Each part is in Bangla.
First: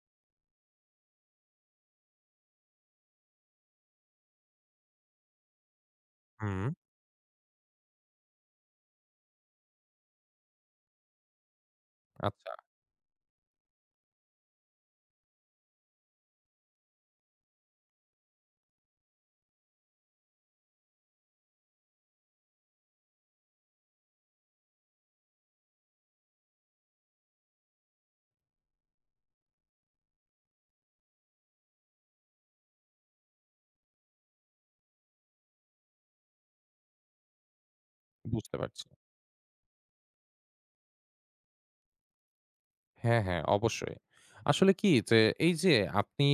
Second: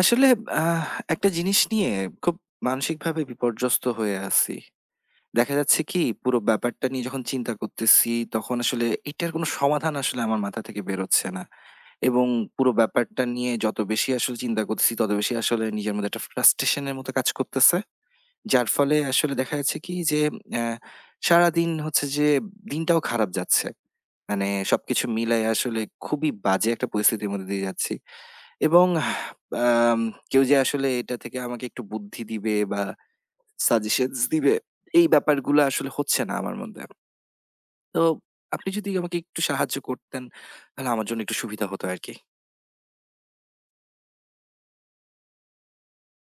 আসলে আহ একটা জিনিস নিয়ে খুব মানসিকভাবে বিপর্যস্ত হয়ে আছি। দেখা যাচ্ছে কি, পুরো হুম, ব্যাপারটা নিয়ে যখন চিন্তা করতেছি, তখন আসলে এটার কোনো সমাধান আসলে আমার মাথা থেকে বেরোচ্ছে না। এবং আচ্ছা পুরো ব্যাপারটা নিয়ে যত বেশি আসলে চিন্তা করতেছি, তত বেশি আসলে নিজের মধ্যে একটা ফ্রাস্ট্রেশন এর মতো কাজ করতেছে। যার ফলে আসলে দেখা যাচ্ছে কি যে অ্যা সারাদিন হচ্ছে যে দিনটাও খারাপ যাচ্ছে। মানে সবকিছু মিলায় আসলে খুবই বাজে একটা পরিস্থিতির মধ্যে দিয়ে যাচ্ছি। এবং আম কেউ যে আসলে এটা থেকে আমাকে একটু বুদ্ধি দিবে বা সাজেশনস দিবে, এই ব্যাপারগুলো আসলে হচ্ছে না আমার মধ্যে। তো বুঝতে আপনি পারছি। যদি আমাকে একটু সাহায্য করতেন, তাহলে আমার জন্য একটু সুবিধা হতো আরকি। হ্যাঁ, হ্যাঁ অবশ্যই। আসলে কি যে এই যে আপনি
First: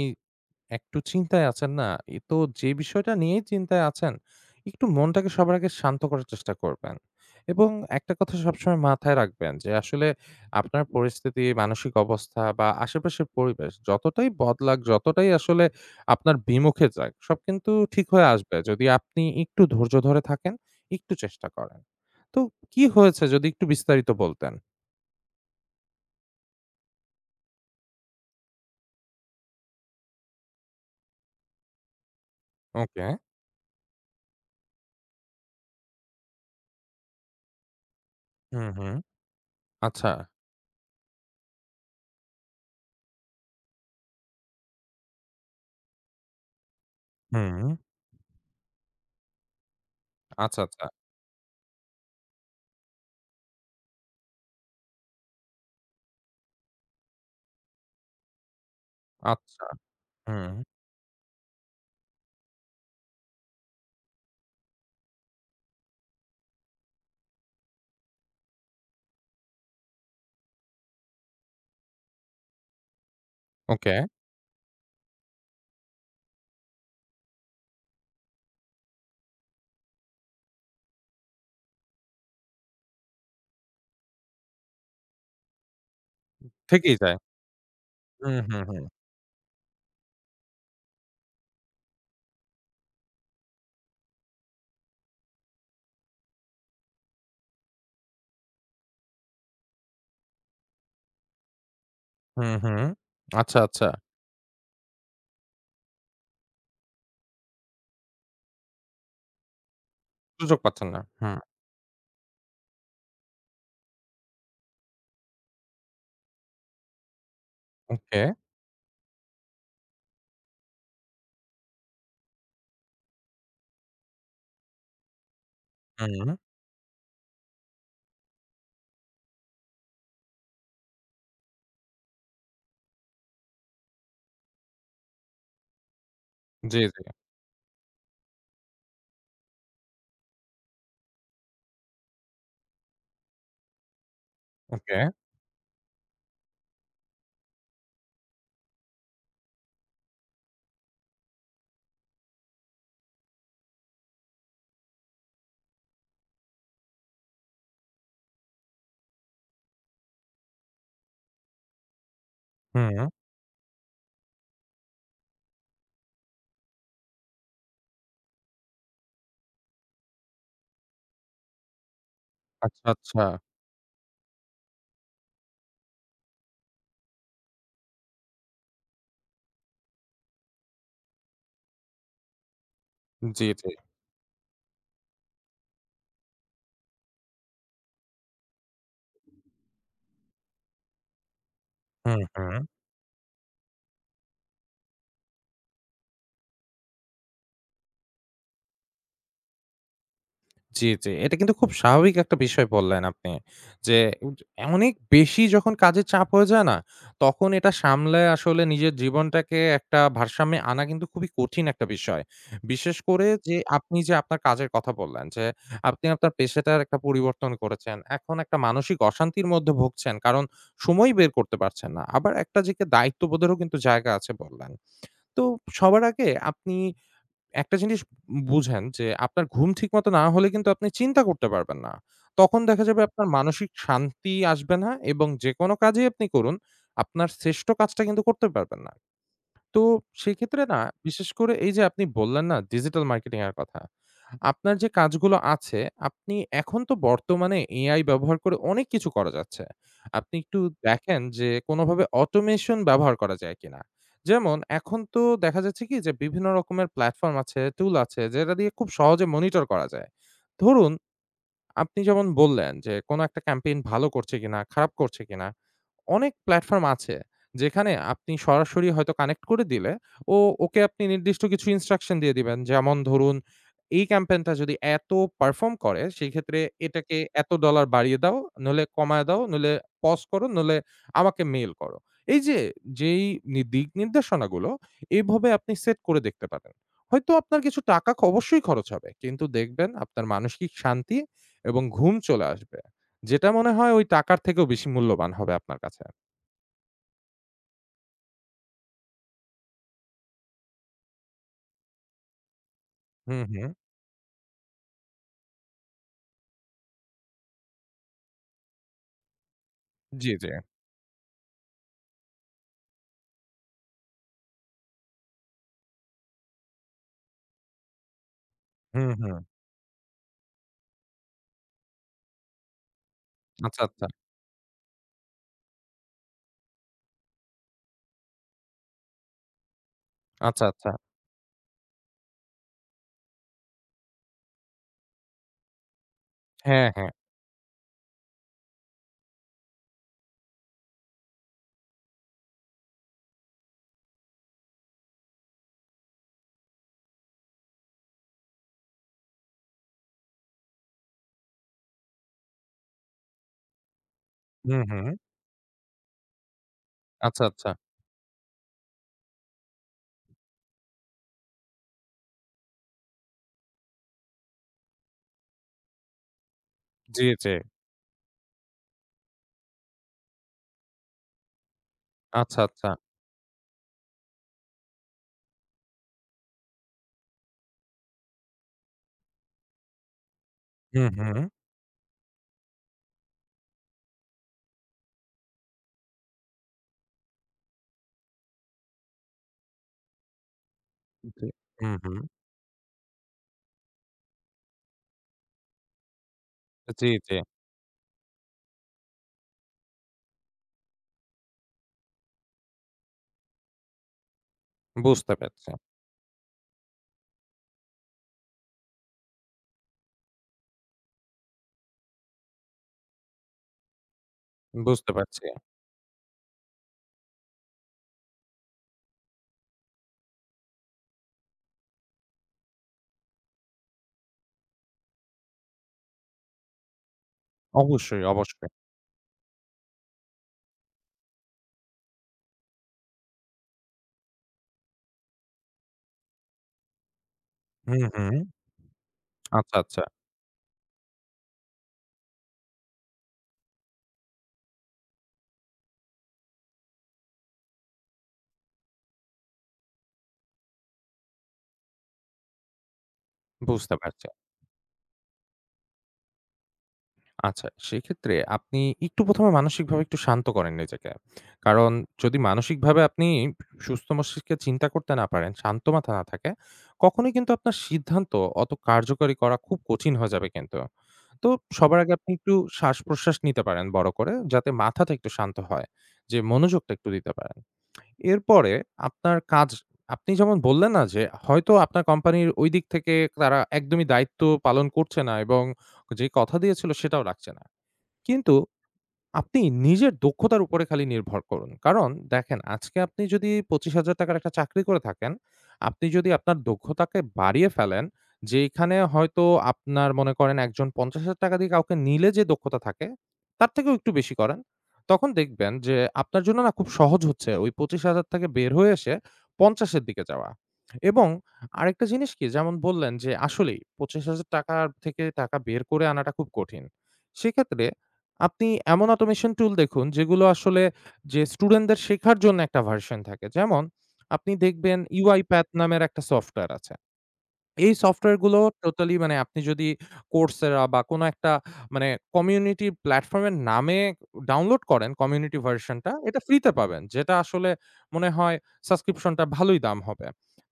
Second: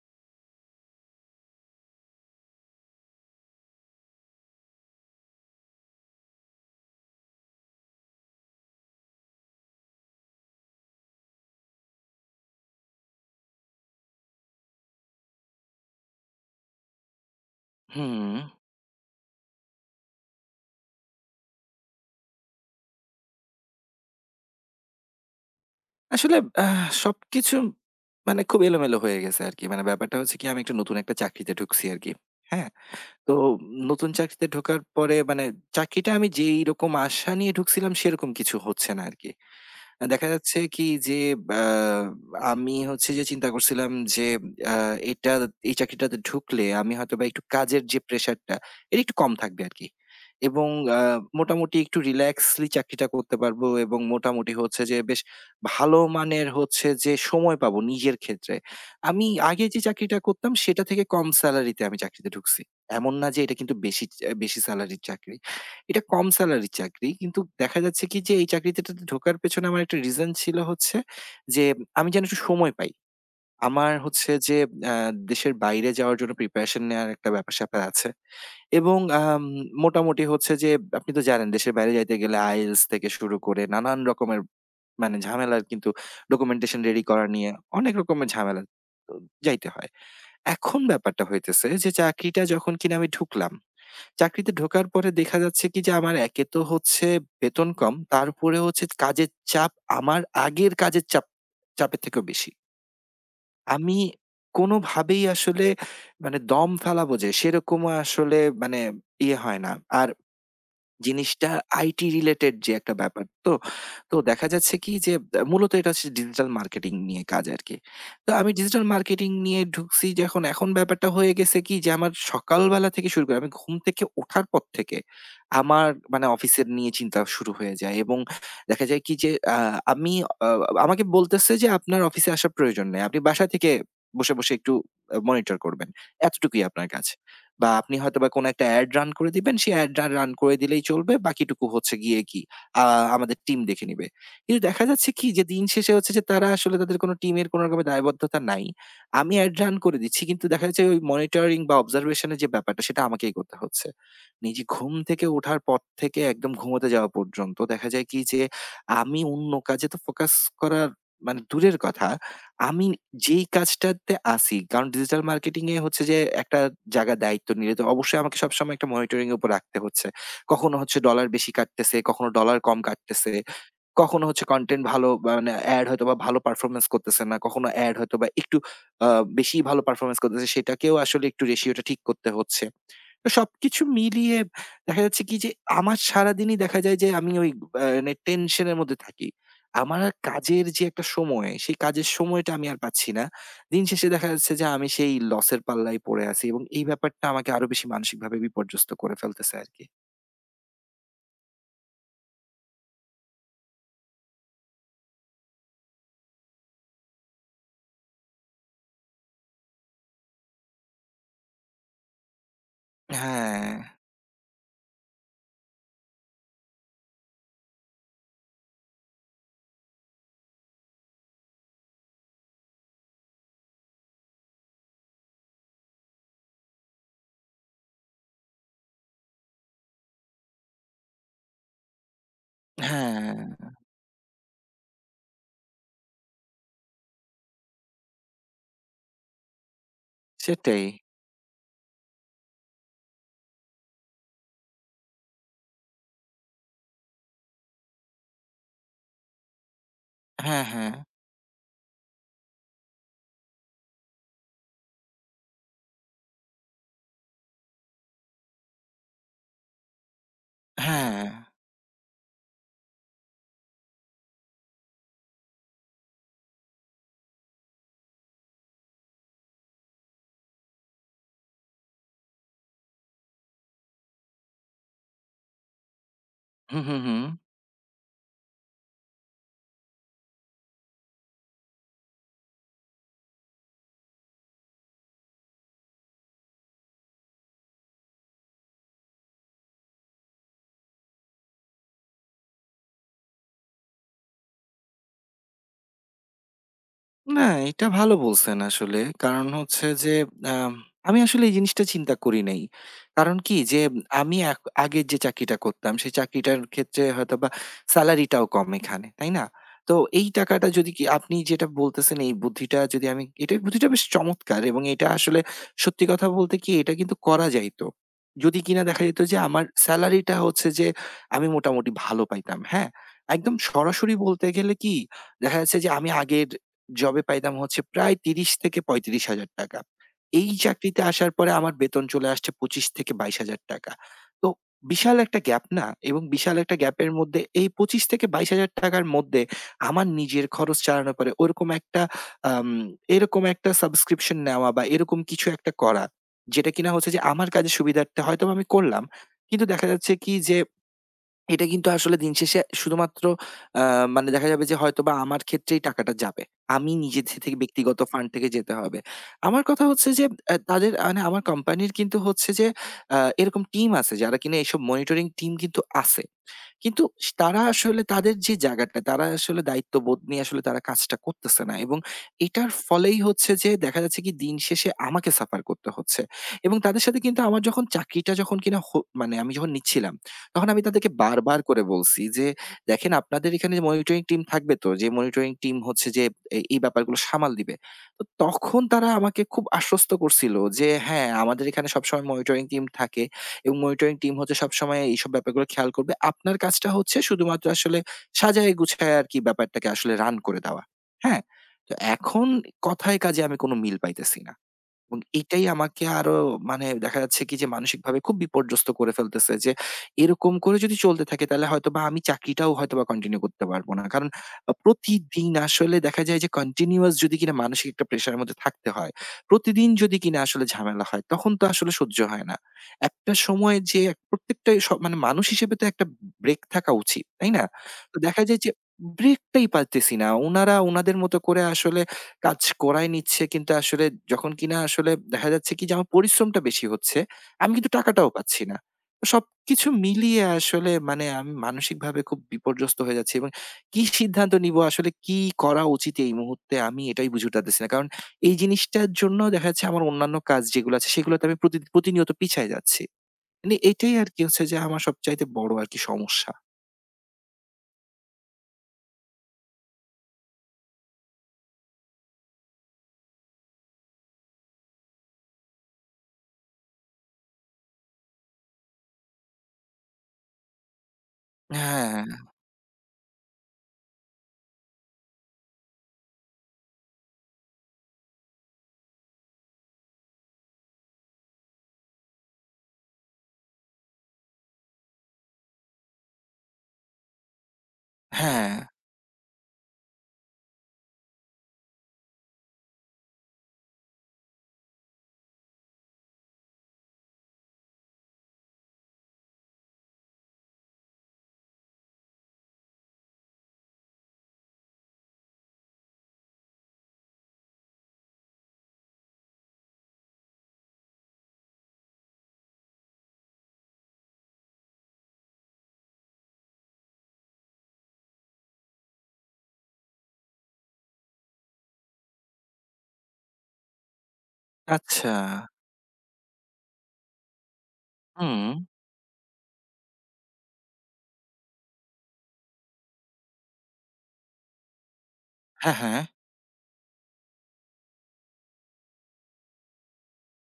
একটু চিন্তায় আছেন না? এ তো যে বিষয়টা নিয়েই চিন্তায় আছেন, একটু মনটাকে সবার আগে শান্ত করার চেষ্টা করবেন। এবং একটা কথা সবসময় মাথায় রাখবেন যে আসলে আপনার পরিস্থিতি, মানসিক অবস্থা বা আশেপাশের পরিবেশ যতটাই বদলাক, যতটাই আসলে আপনার বিমুখে যাক, সব কিন্তু ঠিক হয়ে হুম, আসবে যদি আপনি একটু ধৈর্য ধরে থাকেন, একটু চেষ্টা করেন। তো কি হয়েছে যদি একটু বিস্তারিত বলতেন? আসলে সবকিছু মানে খুব এলোমেলো হয়ে গেছে আরকি। মানে ব্যাপারটা হচ্ছে কি, আমি একটা নতুন একটা চাকরিতে ঢুকছি আরকি। হ্যাঁ? ওকে। তো নতুন চাকরিতে ঢোকার পরে মানে চাকরিটা আমি যেই রকম আশা নিয়ে ঢুকছিলাম সেরকম কিছু হুম, হচ্ছে হুম। না আরকি। আচ্ছা। দেখা যাচ্ছে কি যে আ আমি হচ্ছে যে চিন্তা করছিলাম যে আ এটা এই চাকরিটাতে ঢুকলে আমি হয়তোবা একটু হুম। কাজের যে প্রেশারটা, এটা একটু কম থাকবে আরকি। আচ্ছা, এবং আচ্ছা। আ মোটামুটি একটু রিল্যাক্সলি চাকরিটা করতে পারবো এবং মোটামুটি হচ্ছে যে বেশ ভালো মানের হচ্ছে যে সময় পাবো নিজের ক্ষেত্রে। আমি আগে আচ্ছা। যে চাকরিটা হুম। করতাম সেটা থেকে কম সেলারিতে আমি চাকরিতে ঢুকছি। এমন না যে এটা কিন্তু বেশি সেলারির চাকরি। এটা কম স্যালারির চাকরি। কিন্তু দেখা যাচ্ছে কি যে, এই চাকরিটাতে ঢোকার পেছনে আমার একটা রিজন ছিল হচ্ছে যে আমি যেন একটু সময় পাই। আমার ওকে। হচ্ছে যে আ দেশের বাইরে যাওয়ার জন্য প্রিপারেশন নেওয়ার একটা ব্যাপার-স্যাপার আছে। এবং মোটামুটি হচ্ছে যে, আপনি তো জানেন দেশের বাইরে যাইতে গেলে IELTS থেকে শুরু করে নানান রকমের মানে ঝামেলার কিন্তু, ডকুমেন্টেশন থেকেই রেডি যায়। করা নিয়ে অনেক রকমের হুম, হুম, ঝামেলা হুম। তো যাইতে হয়। এখন ব্যাপারটা হইতেছে যে, চাকরিটা যখন কিনা আমি ঢুকলাম, চাকরিতে ঢোকার পরে দেখা যাচ্ছে কি যে, আমার একে তো হচ্ছে বেতন কম, তারপরে হচ্ছে কাজের চাপ, আমার আগের কাজের চাপের থেকেও হুম, বেশি। হুম। আচ্ছা, আচ্ছা। আমি কোনোভাবেই আসলে মানে দম ফেলাবো যে, সেরকমও আসলে মানে ইয়ে হয় না। আর সুযোগ পাচ্ছেন না। হুম। জিনিসটা আইটি রিলেটেড যে একটা ব্যাপার তো, তো দেখা যাচ্ছে কি যে, মূলত এটা হচ্ছে ডিজিটাল মার্কেটিং নিয়ে কাজ আরকি। ওকে। তো আমি ডিজিটাল মার্কেটিং নিয়ে ঢুকছি যখন, এখন ব্যাপারটা হয়ে গেছে কি যে, আমার সকালবেলা থেকে শুরু করে আমি ঘুম থেকে ওঠার পর থেকে আমার মানে হুম। অফিসের নিয়ে চিন্তা শুরু হয়ে যায়। এবং দেখা যায় কি যে আ আমি আ আমাকে বলতেছে যে, "আপনার অফিসে আসার প্রয়োজন নাই। আপনি বাসা থেকে বসে, বসে একটু মনিটর করবেন। এতটুকুই জি, আপনার জি। কাজ।" বা, "আপনি হয়তোবা কোনো একটা অ্যাড রান করে দিবেন। সেই অ্যাডটা রান করে দিলেই চলবে। বাকিটুকু হচ্ছে গিয়ে কি আ আমাদের টিম দেখে নিবে।" কিন্তু দেখা ওকে। যাচ্ছে কি যে দিন শেষে হচ্ছে যে, তারা আসলে তাদের কোনো টিমের কোনো রকমের দায়বদ্ধতা নাই। আমি অ্যাড রান করে দিচ্ছি। কিন্তু দেখা যাচ্ছে ওই মনিটরিং বা অবজারভেশন এর যে ব্যাপারটা, সেটা আমাকেই করতে হচ্ছে। নিজে ঘুম থেকে ওঠার পর থেকে একদম ঘুমোতে যাওয়া পর্যন্ত দেখা যায় কি যে, আমি অন্য কাজে তো ফোকাস করার মানে দূরের কথা। আমি হুম। যেই কাজটাতে আছি, কারণ ডিজিটাল মার্কেটিং এ হচ্ছে যে একটা জায়গা দায়িত্ব নিলে তো অবশ্যই আমাকে সবসময় একটা মনিটরিং এর উপর রাখতে হচ্ছে। কখনো হচ্ছে ডলার বেশি কাটতেছে, কখনো ডলার কম আচ্ছা, আচ্ছা। কাটতেছে, কখনো হচ্ছে কনটেন্ট ভালো মানে এড হয়তোবা ভালো পারফরম্যান্স করতেছে না, কখনো এড হয়তোবা একটু আ বেশি ভালো পারফরম্যান্স করতেছে, সেটাকেও আসলে একটু রেশিওটা ঠিক করতে হচ্ছে। তো জি, জি। সবকিছু মিলিয়ে দেখা যাচ্ছে কি যে, আমার সারাদিনই দেখা যায় যে আমি ওই মানে টেনশনের মধ্যে থাকি। আমার আর কাজের যে একটা সময়, সেই কাজের হুম, সময়টা হুম। আমি আর পাচ্ছি না। দিন শেষে দেখা যাচ্ছে যে, আমি সেই লসের পাল্লায় পড়ে আছি, এবং এই ব্যাপারটা আমাকে আরো বেশি মানসিকভাবে বিপর্যস্ত করে ফেলতেছে আরকি। জি, জি। এটা কিন্তু খুব স্বাভাবিক একটা বিষয় বললেন আপনি। যে উজ অনেক বেশি যখন কাজের চাপ হয়ে যায় না, তখন এটা সামলায় আসলে নিজের জীবনটাকে একটা ভারসাম্যে আনা কিন্তু খুবই কঠিন একটা বিষয়। বিশেষ করে যে হ্যাঁ, আপনি যে আপনার কাজের কথা বললেন যে, আপনি আপনার পেশাটার একটা পরিবর্তন করেছেন। এখন একটা মানসিক অশান্তির মধ্যে ভুগছেন। কারণ সময়ই বের করতে পারছেন না। আবার একটা যে দায়িত্ববোধেরও কিন্তু জায়গা আছে বললেন। তো সবার আগে আপনি একটা জিনিস বুঝেন যে আপনার ঘুম ঠিকমতো না হলে কিন্তু আপনি চিন্তা করতে পারবেন না। তখন দেখা যাবে আপনার হ্যাঁ, মানসিক শান্তি আসবে না এবং যেকোনো কাজই আপনি করুন, আপনার শ্রেষ্ঠ কাজটা কিন্তু করতে পারবেন না। তো সেক্ষেত্রে না সেটাই। বিশেষ করে এই যে আপনি বললেন না ডিজিটাল মার্কেটিং এর কথা। আপনার যে কাজগুলো আছে, আপনি এখন তো বর্তমানে AI ব্যবহার করে অনেক কিছু করা যাচ্ছে। আপনি একটু হ্যাঁ, হ্যাঁ, দেখেন যে কোনভাবে অটোমেশন ব্যবহার করা যায় কিনা? যেমন এখন তো দেখা যাচ্ছে কি যে বিভিন্ন রকমের প্ল্যাটফর্ম আছে, টুল আছে যেটা দিয়ে খুব সহজে মনিটর করা যায়। ধরুন হ্যাঁ। আপনি যেমন বললেন যে কোন একটা ক্যাম্পেইন ভালো করছে কিনা, খারাপ করছে কিনা? অনেক প্ল্যাটফর্ম আছে যেখানে আপনি সরাসরি হয়তো কানেক্ট করে দিলে ও ওকে আপনি নির্দিষ্ট কিছু ইনস্ট্রাকশন দিয়ে দিবেন। যেমন ধরুন, এই ক্যাম্পেইনটা যদি এত পারফর্ম করে সেক্ষেত্রে হু, হু, হু। এটাকে এত ডলার বাড়িয়ে দাও, নইলে কমায় দাও, নইলে পজ করো, নইলে আমাকে মেইল করো। এই যে যেই দিক নির্দেশনাগুলো এভাবে আপনি সেট করে দেখতে পারেন। হয়তো আপনার কিছু টাকা অবশ্যই খরচ হবে। কিন্তু দেখবেন আপনার মানসিক শান্তি এবং ঘুম চলে আসবে। যেটা মনে হয় ওই টাকার থেকেও বেশি মূল্যবান হবে আপনার কাছে। না, এটা ভালো বলছেন আসলে। কারণ হচ্ছে যে, আম আমি আসলে এই জিনিসটা চিন্তা করি নাই। কারণ হুম, কি হুম। যে, আমি আগের যে চাকরিটা করতাম সেই চাকরিটার ক্ষেত্রে হয়তোবা সেলারিটাও কম এখানে, তাই না? তো এই জি, জি। টাকাটা যদি কি, আপনি যেটা বলতেছেন এই বুদ্ধিটা, যদি আমি এটা, বুদ্ধিটা বেশ চমৎকার, এবং এটা আসলে সত্যি কথা বলতে কি এটা কিন্তু করা যাইতো। যদি কিনা দেখা হুম, যেত হুম। যে আমার সেলারিটা হচ্ছে যে আমি মোটামুটি ভালো পাইতাম, হ্যাঁ? একদম আচ্ছা, আচ্ছা। সরাসরি বলতে গেলে কি, দেখা যাচ্ছে যে আমি আগের জবে পাইতাম হচ্ছে প্রায় ৩০,০০০-৩৫,০০০ টাকা। এই আচ্ছা, আচ্ছা। চাকরিতে আসার পরে আমার বেতন চলে আসছে ২৫,০০০-২২,০০০ টাকা। তো বিশাল একটা গ্যাপ, না? এবং বিশাল একটা হ্যাঁ, হ্যাঁ। গ্যাপের মধ্যে এই ২৫,০০০-২২,০০০ টাকার মধ্যে আমার নিজের খরচ চালানোর পরে ওরকম একটা আম এরকম একটা সাবস্ক্রিপশন নেওয়া বা এরকম কিছু একটা করা, যেটা কিনা হচ্ছে যে আমার কাজের সুবিধার্থে হয়তোবা আমি করলাম। কিন্তু দেখা যাচ্ছে কি যে এটা কিন্তু আসলে দিন শেষে শুধুমাত্র আ মানে দেখা যাবে যে হুম, হুম। হয়তোবা আমার ক্ষেত্রেই টাকাটা যাবে। আমি নিজে আচ্ছা, থেকে, আচ্ছা। ব্যক্তিগত ফান্ড থেকে যেতে হবে। আমার কথা হচ্ছে যে, তাদের মানে আমার কোম্পানির কিন্তু হচ্ছে যে এরকম টিম আছে, যারা কিনা এসব মনিটরিং টিম কিন্তু আছে। কিন্তু জি, জি। তারা আসলে তাদের যে জায়গাটা, তারা আসলে দায়িত্ববোধ নিয়ে আসলে তারা কাজটা করতেছে না। এবং আচ্ছা, এটার আচ্ছা। ফলেই হচ্ছে যে দেখা যাচ্ছে কি দিন শেষে আমাকে সাফার করতে হচ্ছে। এবং তাদের সাথে কিন্তু আমার, যখন চাকরিটা যখন কিনা হো মানে আমি যখন নিচ্ছিলাম, তখন আমি হুম, তাদেরকে হুম। বারবার করে বলছি যে, "দেখেন, আপনাদের এখানে মনিটরিং টিম থাকবে তো, যে মনিটরিং টিম হচ্ছে যে এই ব্যাপারগুলো সামাল দিবে।" তো তখন তারা আমাকে খুব আশ্বস্ত করছিল যে, "হ্যাঁ, জি। আমাদের এখানে হুম, হুম। সবসময় মনিটরিং টিম থাকে। এবং মনিটরিং টিম হচ্ছে সবসময় এইসব ব্যাপারগুলো খেয়াল করবে। আপনার কাজটা জি, হচ্ছে জি। শুধুমাত্র আসলে সাজায় গুছায় আরকি ব্যাপারটাকে আসলে রান করে দেওয়া।" হ্যাঁ? তো এখন কথায় কাজে আমি কোন মিল পাইতেছি না। এবং বুঝতে এটাই পারছি। আমাকে আরো মানে দেখা যাচ্ছে কি যে মানসিকভাবে খুব বিপর্যস্ত করে ফেলতেছে যে, এরকম করে যদি চলতে থাকে তাহলে হয়তোবা আমি চাকরিটাও হয়তোবা কন্টিনিউ করতে পারবো না। কারণ বুঝতে পারছি। প্রতিদিন আসলে দেখা যায় যে, কন্টিনিউয়াস যদি কিনা মানসিক একটা প্রেশারের মধ্যে থাকতে হয়, প্রতিদিন যদি কিনা আসলে ঝামেলা হয়, তখন তো আসলে সহ্য হয় না। একটা সময় যে প্রত্যেকটা মানে মানুষ হিসেবে তো একটা ব্রেক থাকা উচিত, তাই না? তো অবশ্যই, দেখা যায় অবশ্যই। যে ব্রেকটাই পারতেছি না। উনারা উনাদের মতো করে আসলে কাজ করাই নিচ্ছে, কিন্তু আসলে যখন কিনা আসলে দেখা যাচ্ছে কি যে আমার পরিশ্রমটা বেশি হচ্ছে, আমি কিন্তু হুম, টাকাটাও হুম। পাচ্ছি না। তো আচ্ছা, সবকিছু আচ্ছা। মিলিয়ে আসলে মানে আমি মানসিকভাবে খুব বিপর্যস্ত হয়ে যাচ্ছি, এবং কি সিদ্ধান্ত নিবো, আসলে কি করা উচিত এই মুহূর্তে, আমি এটাই বুঝে উঠতেছি না। কারণ এই জিনিসটার জন্য দেখা যাচ্ছে আমার অন্যান্য কাজ যেগুলো আছে সেগুলোতে আমি প্রতিনিয়ত পিছায় যাচ্ছি। মানে বুঝতে এটাই পারছি। আরকি হচ্ছে যে আমার সবচাইতে বড় আরকি সমস্যা। আচ্ছা, সেক্ষেত্রে আপনি একটু প্রথম এ মানসিকভাবে একটু শান্ত করেন নিজেকে। কারণ যদি মানসিকভাবে আপনি সুস্থ মস্তিষ্কে চিন্তা করতে না পারেন, শান্ত মাথা না থাকে, কখনোই কিন্তু আপনার সিদ্ধান্ত অত কার্যকরী করা খুব কঠিন হয়ে যাবে কিন্তু। তো সবার আগে হ্যাঁ, আপনি একটু শ্বাস-প্রশ্বাস নিতে পারেন বড় করে, যাতে মাথাটা একটু শান্ত হয়। যে মনোযোগটা একটু দিতে পারেন। এরপরে আপনার কাজ আপনি যেমন বললেন না যে, হয়তো আপনার কোম্পানির ওই দিক থেকে তারা একদমই দায়িত্ব পালন করছে না এবং যে কথা দিয়েছিল সেটাও রাখছে না। কিন্তু হ্যাঁ। আপনি নিজের দক্ষতার উপরে খালি নির্ভর করুন। কারণ দেখেন আজকে আপনি যদি ৳২৫,০০০ একটা চাকরি করে থাকেন, আপনি যদি আপনার দক্ষতাকে বাড়িয়ে ফেলেন, যেইখানে হয়তো আপনার মনে করেন একজন ৳৫০,০০০ দিয়ে কাউকে নিলে যে দক্ষতা থাকে, তার থেকেও একটু বেশি করেন। তখন দেখবেন যে আপনার জন্য না খুব সহজ হচ্ছে ওই ২৫,০০০ থেকে বের হয়ে এসে ৫০ এর দিকে যাওয়া। এবং আরেকটা জিনিস কি যেমন বললেন যে আসলেই ৳২৫,০০০ থেকে টাকা বের করে আনাটা খুব কঠিন। সেক্ষেত্রে আপনি এমন অটোমেশন টুল দেখুন যেগুলো আসলে যে স্টুডেন্টদের শেখার জন্য একটা ভার্সন থাকে। যেমন আপনি দেখবেন আচ্ছা। UiPath নামের একটা সফটওয়্যার আছে। এই সফটওয়্যার গুলো হুম। টোটালি মানে আপনি যদি Coursera বা কোনো একটা মানে কমিউনিটি প্ল্যাটফর্ম এর নামে ডাউনলোড করেন কমিউনিটি হ্যাঁ, ভার্শনটা, হ্যাঁ। এটা ফ্রিতে পাবেন। যেটা আসলে মনে হয় সাবস্ক্রিপশনটা ভালোই দাম হবে।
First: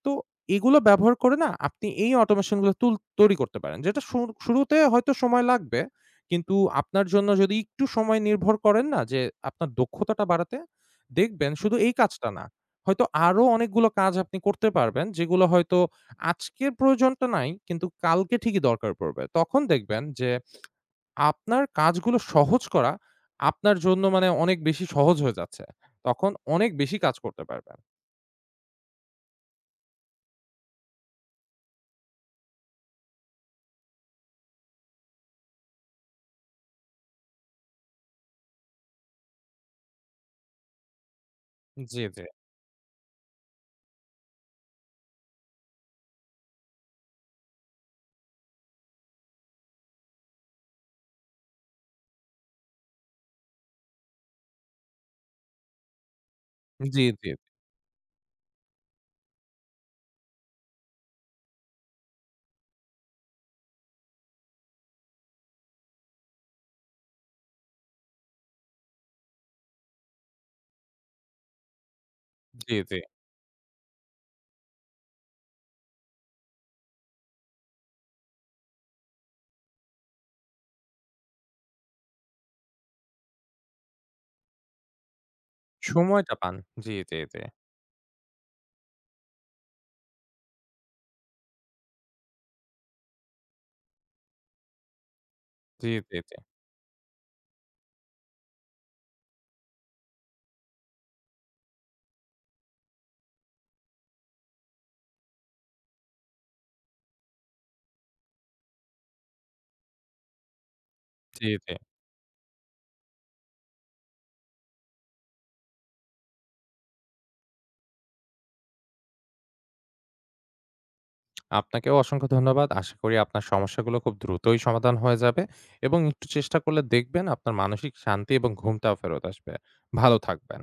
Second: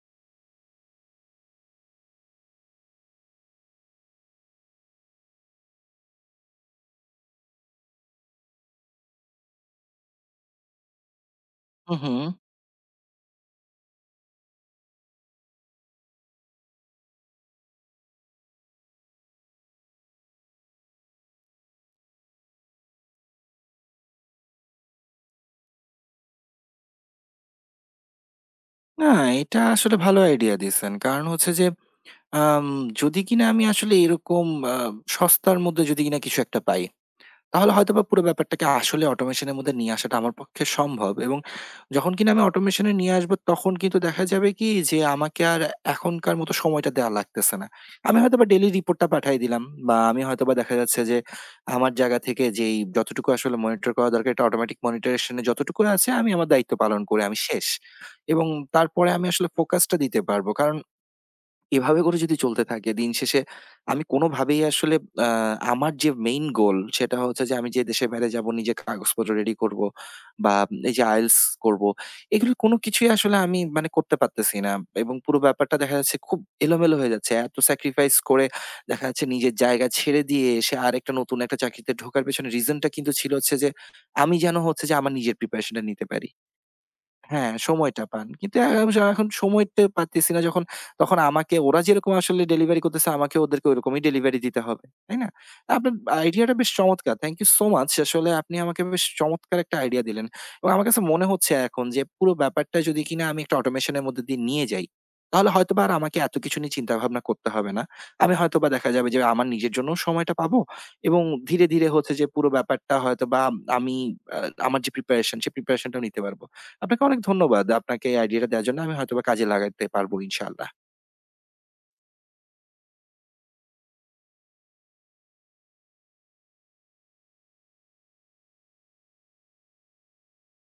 তো এগুলো ব্যবহার করে না আপনি এই অটোমেশন গুলো তৈরি করতে পারেন। যেটা শুরুতে হয়তো সময় লাগবে। কিন্তু আপনার জন্য যদি একটু সময় নির্ভর করেন না যে আপনার দক্ষতাটা বাড়াতে, দেখবেন শুধু এই হু, হু। কাজটা না। হয়তো আরো অনেকগুলো কাজ আপনি করতে পারবেন যেগুলো হয়তো আজকের প্রয়োজনটা নাই কিন্তু কালকে ঠিকই দরকার পড়বে। তখন দেখবেন যে আপনার কাজগুলো সহজ করা আপনার জন্য মানে অনেক বেশি সহজ হয়ে যাচ্ছে। তখন অনেক বেশি কাজ করতে পারবেন। না, এটা আসলে ভালো আইডিয়া দিছেন। কারণ হচ্ছে যে, আম যদি কিনা আমি আসলে এরকম আ সস্তার মধ্যে যদি কিনা কিছু একটা পাই, তাহলে হয়তোবা পুরো ব্যাপারটাকে আসলে অটোমেশন এর মধ্যে নিয়ে আসাটা আমার পক্ষে সম্ভব। এবং জি, যখন জি, কিনা আমি অটোমেশন এ নিয়ে আসবো, তখন কিন্তু দেখা যাবে কি যে আমাকে আর এখনকার মতো সময়টা দেওয়া লাগতেছে না। আমি হয়তোবা ডেইলি রিপোর্টটা পাঠায় দিলাম, বা আমি হয়তোবা দেখা যাচ্ছে যে আমার জায়গা থেকে যেই যতটুকু আসলে মনিটর করা দরকার, এটা অটোমেটিক মনিটরেশন এ যতটুকু আছে, আমি আমার দায়িত্ব পালন জি, করে জি, আমি শেষ। এবং তারপরে আমি আসলে ফোকাসটা দিতে পারবো। কারণ এভাবে করে যদি চলতে থাকে দিন শেষে আমি কোনোভাবেই আসলে আ আমার যে মেইন গোল, সেটা হচ্ছে যে আমি যে দেশের বাইরে যাব, নিজে কাগজপত্র রেডি করব, বা এই যে IELTS করব। এগুলো জি, কোনো জি। কিছুই আসলে আমি মানে করতে পারতেছি না, এবং পুরো ব্যাপারটা দেখা যাচ্ছে খুব এলোমেলো হয়ে যাচ্ছে। এত স্যাক্রিফাইস করে দেখা যাচ্ছে নিজের জায়গা ছেড়ে দিয়ে এসে আরেকটা নতুন একটা চাকরিতে ঢোকার পেছনে রিজনটা কিন্তু ছিল হচ্ছে যে আমি যেন হচ্ছে যে আমার নিজের প্রিপারেশন টা নিতে পারি। সময়টা পান। জি, জি, জি, হ্যাঁ, সময়টা পান। কিন্তু এখন সময়টা পারতেছি না যখন, তখন আমাকে ওরা যেরকম আসলে ডেলিভারি করতেছে, আমাকে ওদেরকে ওরকমই ডেলিভারি দিতে হবে। তাই না? জি, আপনার জি, আইডিয়াটা বেশ চমৎকার। Thank you so much. আসলে আপনি আমাকে বেশ চমৎকার একটা আইডিয়া দিলেন। এবং আমার কাছে মনে হচ্ছে এখন যে, পুরো ব্যাপারটা যদি কিনা আমি একটা অটোমেশন এর মধ্যে দিয়ে নিয়ে যাই, তাহলে হয়তোবা আর আমাকে এত কিছু নিয়ে চিন্তাভাবনা করতে হবে না। আমি হয়তোবা দেখা যাবে যে, আমার নিজের জন্যও সময়টা পাবো, এবং জি, জি, ধীরে, জি। ধীরে হচ্ছে যে পুরো ব্যাপারটা হয়তোবা আমি আ আমার যে প্রিপারেশন সে প্রিপারেশন টাও নিতে পারব। আপনাকে অনেক ধন্যবাদ। আপনাকে এই আইডিয়াটা দেওয়ার জন্য আমি হয়তোবা কাজে লাগাতে পারবো ইনশাআল্লাহ। আপনাকেও অসংখ্য ধন্যবাদ। আশা করি আপনার সমস্যাগুলো খুব দ্রুতই সমাধান হয়ে যাবে এবং একটু চেষ্টা করলে দেখবেন আপনার মানসিক শান্তি এবং ঘুমটাও ফেরত আসবে। ভালো থাকবেন।